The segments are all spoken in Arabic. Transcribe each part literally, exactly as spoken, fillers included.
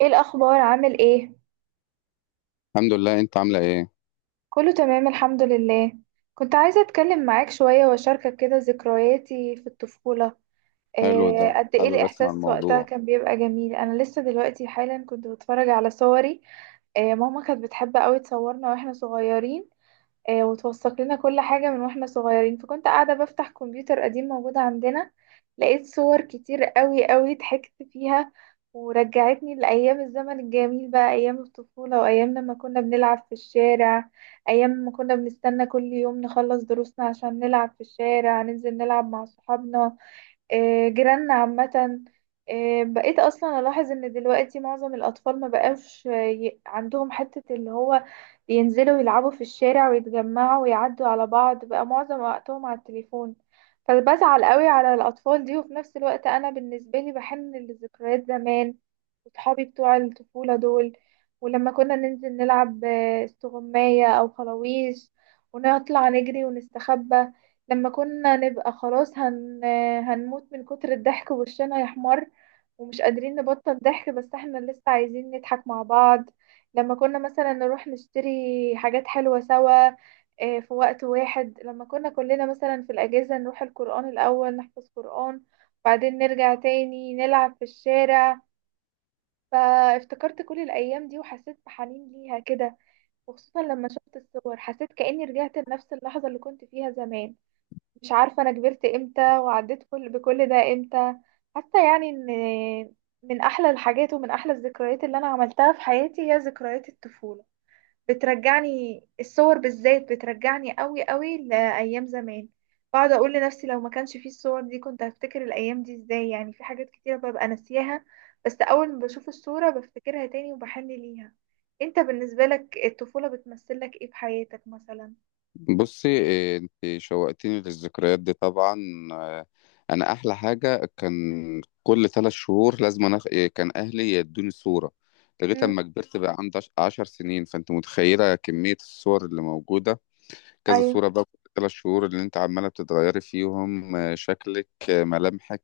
ايه الاخبار؟ عامل ايه؟ الحمد لله، انت عاملة ايه؟ كله تمام الحمد لله. كنت عايزه اتكلم معاك شويه واشاركك كده ذكرياتي في الطفوله. حلو، ده إيه قد ايه حابب اسمع الاحساس وقتها؟ الموضوع. كان بيبقى جميل. انا لسه دلوقتي حالا كنت بتفرج على صوري. إيه، ماما كانت بتحب قوي تصورنا واحنا صغيرين. آه، وتوثق لنا كل حاجة من واحنا صغيرين. فكنت قاعدة بفتح كمبيوتر قديم موجود عندنا، لقيت صور كتير قوي قوي ضحكت فيها ورجعتني لأيام الزمن الجميل، بقى أيام الطفولة وأيام لما كنا بنلعب في الشارع. أيام ما كنا بنستنى كل يوم نخلص دروسنا عشان نلعب في الشارع، ننزل نلعب مع صحابنا، آه، جيراننا عامة. آه، بقيت أصلا ألاحظ إن دلوقتي معظم الأطفال ما بقاش آه، ي- عندهم حتة اللي هو ينزلوا يلعبوا في الشارع ويتجمعوا ويعدوا على بعض. بقى معظم وقتهم على التليفون، فبزعل قوي على الأطفال دي. وفي نفس الوقت أنا بالنسبة لي بحن لذكريات زمان وصحابي بتوع الطفولة دول. ولما كنا ننزل نلعب آه، استغماية أو خلاويش ونطلع نجري ونستخبى، لما كنا نبقى خلاص هن... هنموت من كتر الضحك وشنا يحمر ومش قادرين نبطل ضحك، بس احنا لسه عايزين نضحك مع بعض. لما كنا مثلا نروح نشتري حاجات حلوة سوا، آه، في وقت واحد لما كنا كلنا مثلا في الأجازة نروح القرآن الأول نحفظ قرآن، بعدين نرجع تاني نلعب في الشارع. فافتكرت كل الأيام دي وحسيت بحنين ليها كده، وخصوصا لما شفت الصور حسيت كأني رجعت لنفس اللحظة اللي كنت فيها زمان. مش عارفة أنا كبرت إمتى وعديت كل بكل ده إمتى. حتى يعني إن من أحلى الحاجات ومن أحلى الذكريات اللي أنا عملتها في حياتي هي ذكريات الطفولة. بترجعني الصور بالذات، بترجعني قوي قوي لأيام زمان. بقعد أقول لنفسي لو ما كانش فيه الصور دي كنت هفتكر الأيام دي إزاي؟ يعني في حاجات كتيرة ببقى ناسياها، بس أول ما بشوف الصورة بفتكرها تاني وبحن ليها. أنت بالنسبة لك الطفولة بتمثلك إيه في حياتك مثلا؟ بصي إيه، انت شوقتيني للذكريات دي طبعا. آه، انا احلى حاجة كان كل ثلاث شهور لازم أنا إيه، كان اهلي يدوني صورة لغاية مم. اما كبرت بقى عندي عش- عشر سنين. فانت متخيلة كمية الصور اللي موجودة. كذا أيوه. صورة بقى كل ثلاث شهور اللي انت عمالة بتتغيري فيهم آه، شكلك، آه، ملامحك.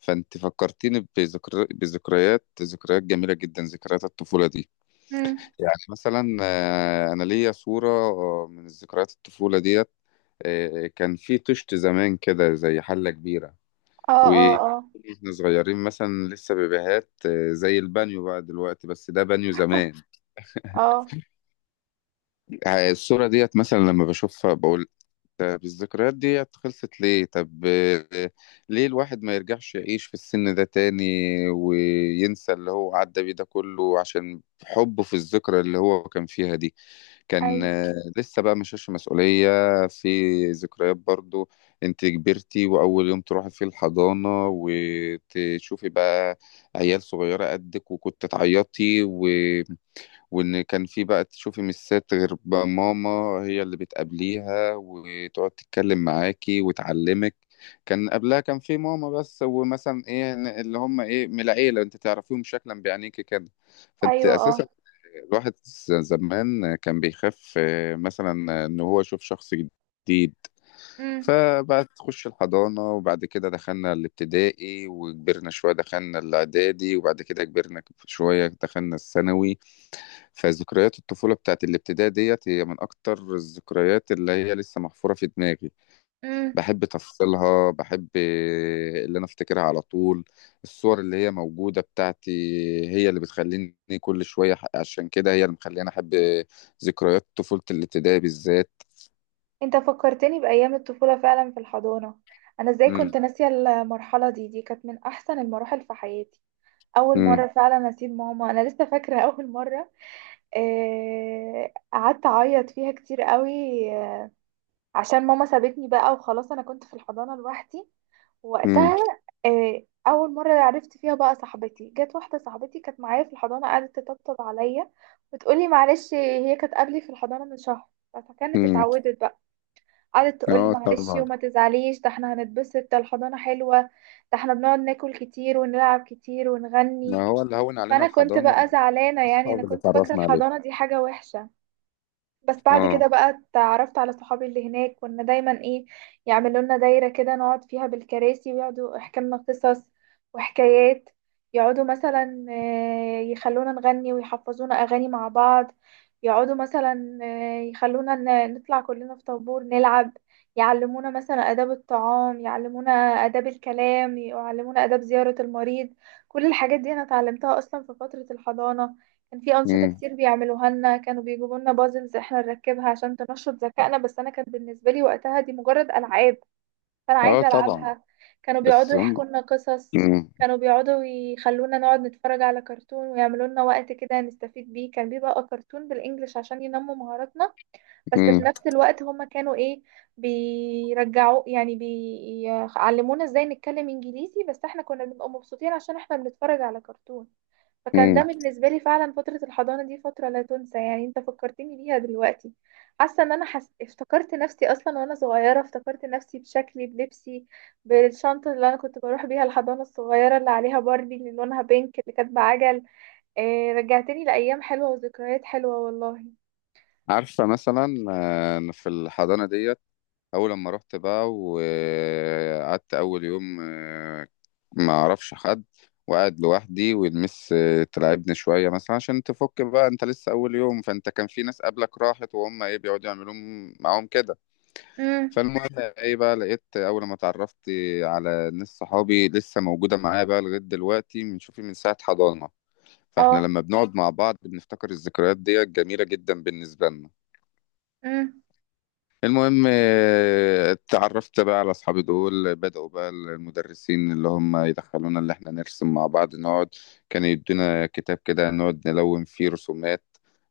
فانت فكرتيني بذكر... بذكريات، ذكريات جميلة جدا، ذكريات الطفولة دي. مم. يعني مثلا آه، انا ليا صوره آه، من ذكريات الطفوله ديت. آه، كان في طشت زمان كده زي حله كبيره. اه اه اه. واحنا صغيرين مثلا لسه بيبيهات، آه، زي البانيو بقى دلوقتي، بس ده بانيو زمان. اه. آه، الصوره ديت مثلا لما بشوفها بقول طب الذكريات ديت خلصت ليه؟ طب آه، ليه الواحد ما يرجعش يعيش في السن ده تاني وينسى اللي هو عدى بيه ده كله عشان حبه في الذكرى اللي هو كان فيها دي. كان ايوه آه، لسه بقى ما شالش مسؤولية. في ذكريات برضو. انت كبرتي واول يوم تروحي فيه الحضانة وتشوفي بقى عيال صغيرة قدك وكنت تعيطي و... وان كان في بقى تشوفي ميسات غير بقى ماما، هي اللي بتقابليها وتقعد تتكلم معاكي وتعلمك. كان قبلها كان في ماما بس، ومثلا ايه اللي هم ايه من العيله انت تعرفيهم شكلا بعينيكي كده. فانت ايوه اه. اساسا الواحد ز- زمان كان بيخاف آه، مثلا ان هو يشوف شخص جديد. امم. فبقى تخش الحضانة، وبعد كده دخلنا الابتدائي وكبرنا شوية، دخلنا الاعدادي، وبعد كده كبرنا شوية دخلنا الثانوي. فذكريات الطفولة بتاعت الابتدائي ديت هي من أكتر الذكريات اللي هي لسه محفورة في دماغي. امم. بحب تفاصيلها، بحب اللي أنا أفتكرها على طول. الصور اللي هي موجودة بتاعتي هي اللي بتخليني كل شوية، عشان كده هي اللي مخليني أحب ذكريات طفولة الابتدائي بالذات. انت فكرتني بايام الطفوله فعلا في الحضانه. انا ازاي مم. كنت ناسيه المرحله دي؟ دي كانت من احسن المراحل في حياتي. اول مره مم. فعلا اسيب ماما، انا لسه فاكره اول مره. آه، قعدت اعيط فيها كتير قوي، آه، عشان ماما سابتني بقى وخلاص. انا كنت في الحضانه لوحدي مم. وقتها. آه، اول مره عرفت فيها بقى صاحبتي، جت واحده صاحبتي كانت معايا في الحضانه قعدت تطبطب عليا وتقولي معلش. هي كانت قبلي في الحضانه من شهر فكانت مم. اتعودت بقى. قعدت تقولي آه معلش طبعا. وما تزعليش، ده احنا هنتبسط، ده الحضانه حلوه، ده احنا بنقعد ناكل كتير ونلعب كتير ونغني. ما هو اللي هون علينا فانا كنت الحضانة بقى زعلانه، يعني انا الأصحاب اللي كنت فاكره اتعرفنا عليهم. الحضانه دي حاجه وحشه. بس بعد كده آه. بقى اتعرفت على صحابي اللي هناك. كنا دايما ايه، يعملوا لنا دايرة كده نقعد فيها بالكراسي ويقعدوا يحكوا لنا قصص وحكايات. يقعدوا مثلا آه، يخلونا نغني ويحفظونا أغاني مع بعض. يقعدوا مثلا آه، يخلونا ن- نطلع كلنا في طابور نلعب. يعلمونا مثلا آداب الطعام، يعلمونا آداب الكلام، يعلمونا آداب زيارة المريض. كل الحاجات دي أنا اتعلمتها أصلا في فترة الحضانة. كان في أنشطة مم. كتير بيعملوها لنا، كانوا بيجيبوا لنا بازلز احنا نركبها عشان تنشط ذكائنا. بس أنا كان بالنسبة لي وقتها دي مجرد ألعاب، فأنا آه عايزة طبعا. ألعبها. كانوا بس بيقعدوا هم. يحكوا لنا قصص، مم. كانوا بيقعدوا يخلونا نقعد نتفرج على كرتون ويعملوا لنا وقت كده نستفيد بيه. كان بيبقى كرتون بالإنجلش عشان ينموا مهاراتنا. بس في مم. نفس الوقت هما كانوا إيه، بيرجعوا يعني بيعلمونا إزاي نتكلم إنجليزي. بس احنا كنا بنبقى مبسوطين عشان احنا بنتفرج على كرتون. فكان ده مم. بالنسبة لي فعلا فترة الحضانة دي فترة لا تنسى. يعني انت فكرتني بيها دلوقتي، حاسة ان انا حس... افتكرت نفسي اصلا وانا صغيرة، افتكرت نفسي بشكلي بلبسي بالشنطة اللي انا كنت بروح بيها الحضانة الصغيرة اللي عليها باربي اللي لونها بينك اللي كانت بعجل. إيه، رجعتني لأيام حلوة وذكريات حلوة والله. عارفة مثلا آه، في الحضانة ديت أول لما رحت بقى وقعدت أول يوم، آه، ما أعرفش حد وقاعد لوحدي، والمس آه، تلعبني شوية مثلا عشان تفك بقى، أنت لسه أول يوم، فأنت كان في ناس قبلك راحت وهم إيه بيقعدوا يعملوا معاهم كده. امم. فالمهم إيه بقى لقيت أول ما اتعرفت على ناس صحابي لسه موجودة معايا بقى لغاية دلوقتي بنشوفي من ساعة حضانة. فاحنا اه. لما بنقعد مع بعض بنفتكر الذكريات ديت جميلة جدا بالنسبة لنا. امم. المهم آه، اتعرفت بقى على اصحابي دول، بدأوا بقى المدرسين اللي هم يدخلونا اللي احنا نرسم مع بعض نقعد. كان يدينا كتاب كده نقعد نلون فيه رسومات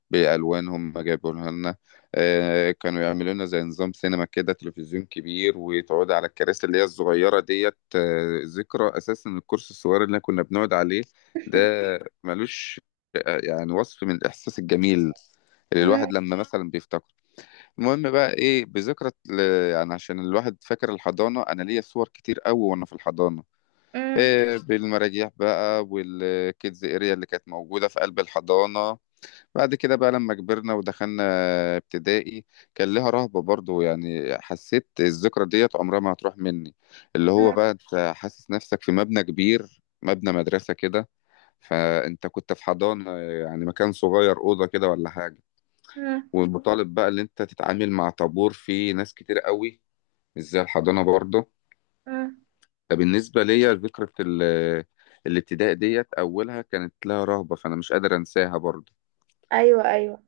بألوانهم ما جابوها لنا. آه، كانوا يعملوا لنا زي نظام سينما كده، تلفزيون كبير وتقعد على الكراسي اللي هي الصغيرة ديت. آه، ذكرى أساسا الكرسي الصغير اللي كنا بنقعد عليه ده ملوش آه، يعني وصف من الإحساس الجميل اللي امم. الواحد لما مثلا بيفتكر. المهم بقى ايه بذكرى ال- يعني عشان الواحد فاكر الحضانه، انا ليا صور كتير قوي وانا في الحضانه. امم. إيه بالمراجيح بقى والكيدز اريا اللي كانت موجوده في قلب الحضانه. بعد كده بقى لما كبرنا ودخلنا ابتدائي كان لها رهبه برضو. يعني حسيت الذكرى ديت عمرها ما هتروح مني. اللي هو بقى انت حاسس نفسك في مبنى كبير، مبنى مدرسه كده. فانت كنت في حضانه يعني مكان صغير، اوضه كده ولا حاجه. امم. ومطالب بقى ان انت تتعامل مع طابور فيه ناس كتير قوي، مش زي الحضانه برضه. امم. فبالنسبه ليا ذكرى ال- الابتداء ديت اولها كانت لها رهبه، فانا مش قادر انساها برضه. ايوه ايوه.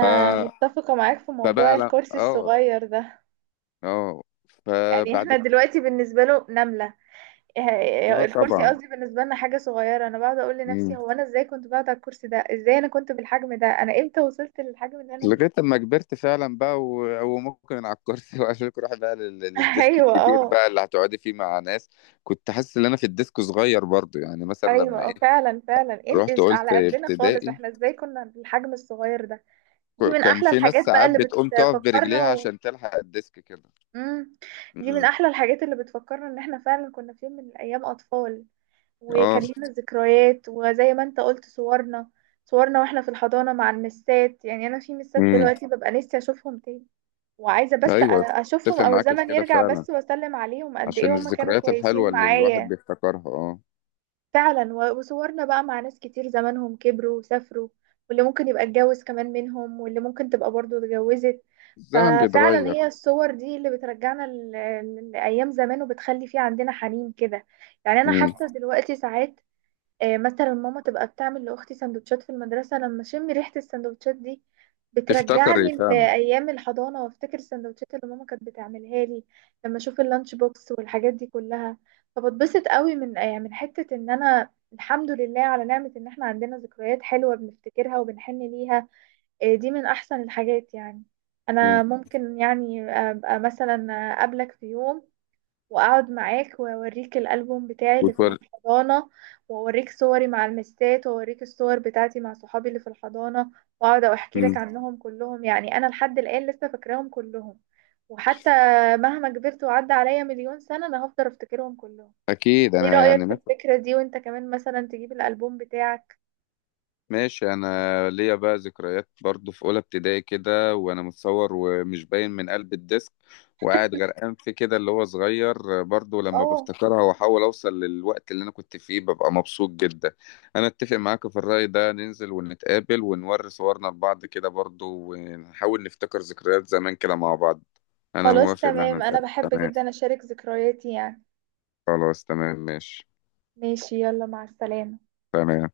ف... متفقة معاك في موضوع فبقى لا الكرسي اه. الصغير ده. اه. يعني فبعد. احنا دلوقتي بالنسبة له نملة. إيه- اه إيه، الكرسي طبعا. قصدي بالنسبة لنا حاجة صغيرة. انا بقعد اقول لنفسي مم. هو انا ازاي كنت بقعد على الكرسي ده؟ ازاي انا كنت بالحجم ده؟ انا امتى وصلت للحجم اللي انا فيه؟ لغايه لما كبرت فعلا بقى و... وممكن على الكرسي واشيلك اروح بقى لل... للديسك ايوه الكبير اه. بقى اللي هتقعدي فيه مع ناس. كنت حاسس ان انا في الديسك صغير برضه، يعني مثلا ايوه لما ايه اه فعلا فعلا. إم- رحت إيش قلت على قدنا خالص؟ ابتدائي. احنا ازاي كنا بالحجم الصغير ده؟ دي ك- من كان احلى في ناس الحاجات بقى ساعات اللي بتقوم تقف بتفكرنا برجليها و... عشان تلحق الديسك كده. مم. دي من مم. احلى الحاجات اللي بتفكرنا ان احنا فعلا كنا في يوم من الايام اطفال اه. وكان لينا ذكريات. وزي ما انت قلت، صورنا، صورنا واحنا في الحضانة مع المسات. يعني انا في مسات امم. دلوقتي ببقى نفسي اشوفهم تاني، وعايزة بس أ- ايوه، اشوفهم اتفق او معاك في الزمن كده يرجع فعلا بس واسلم عليهم. قد عشان ايه هما كانوا الذكريات الحلوه كويسين اللي الواحد معايا! بيفتكرها، اه. فعلا، و- وصورنا بقى مع ناس كتير زمانهم كبروا وسافروا، واللي ممكن يبقى اتجوز كمان منهم، واللي ممكن تبقى برضو اتجوزت. الزمن ففعلا بيتغير. هي الصور دي اللي بترجعنا ل- ل- لأيام زمان وبتخلي في عندنا حنين كده. يعني انا امم. حتى دلوقتي ساعات آه، مثلا ماما تبقى بتعمل لأختي سندوتشات في المدرسة، لما أشم ريحة السندوتشات دي تفتكر ايه بترجعني فعلا؟ لأيام الحضانة وأفتكر السندوتشات اللي ماما كانت بتعملها لي. لما أشوف اللانش بوكس والحاجات دي كلها فبتبسط قوي من آه، من حتة إن أنا الحمد لله على نعمة إن إحنا عندنا ذكريات حلوة بنفتكرها وبنحن ليها. آه، دي من أحسن الحاجات يعني. امم. أنا ممكن يعني أبقى مثلا أقابلك في يوم، واقعد معاك واوريك الالبوم بتاعي اللي في وتور... الحضانه، واوريك صوري مع المسات، واوريك الصور بتاعتي مع صحابي اللي في الحضانه، واقعد احكي امم لك عنهم كلهم. يعني انا لحد الان لسه فاكراهم كلهم، وحتى مهما كبرت وعدى عليا مليون سنه انا هفضل افتكرهم كلهم. اكيد. ايه انا رايك يعني في الفكره دي؟ وانت كمان مثلا تجيب الالبوم بتاعك. ماشي، انا ليا بقى ذكريات برضو في اولى ابتدائي كده وانا متصور ومش باين من قلب الديسك، وقاعد غرقان في كده اللي هو صغير برضو. لما اه، بفتكرها واحاول اوصل للوقت اللي انا كنت فيه ببقى مبسوط جدا. انا اتفق معاك في الرأي ده، ننزل ونتقابل ونوري صورنا لبعض كده برضو ونحاول نفتكر ذكريات زمان كده مع بعض. انا خلاص موافق ان احنا تمام، انا نتقابل. بحب تمام. جدا اشارك ذكرياتي يعني. خلاص تمام، ماشي. ماشي، يلا مع السلامه. تمام.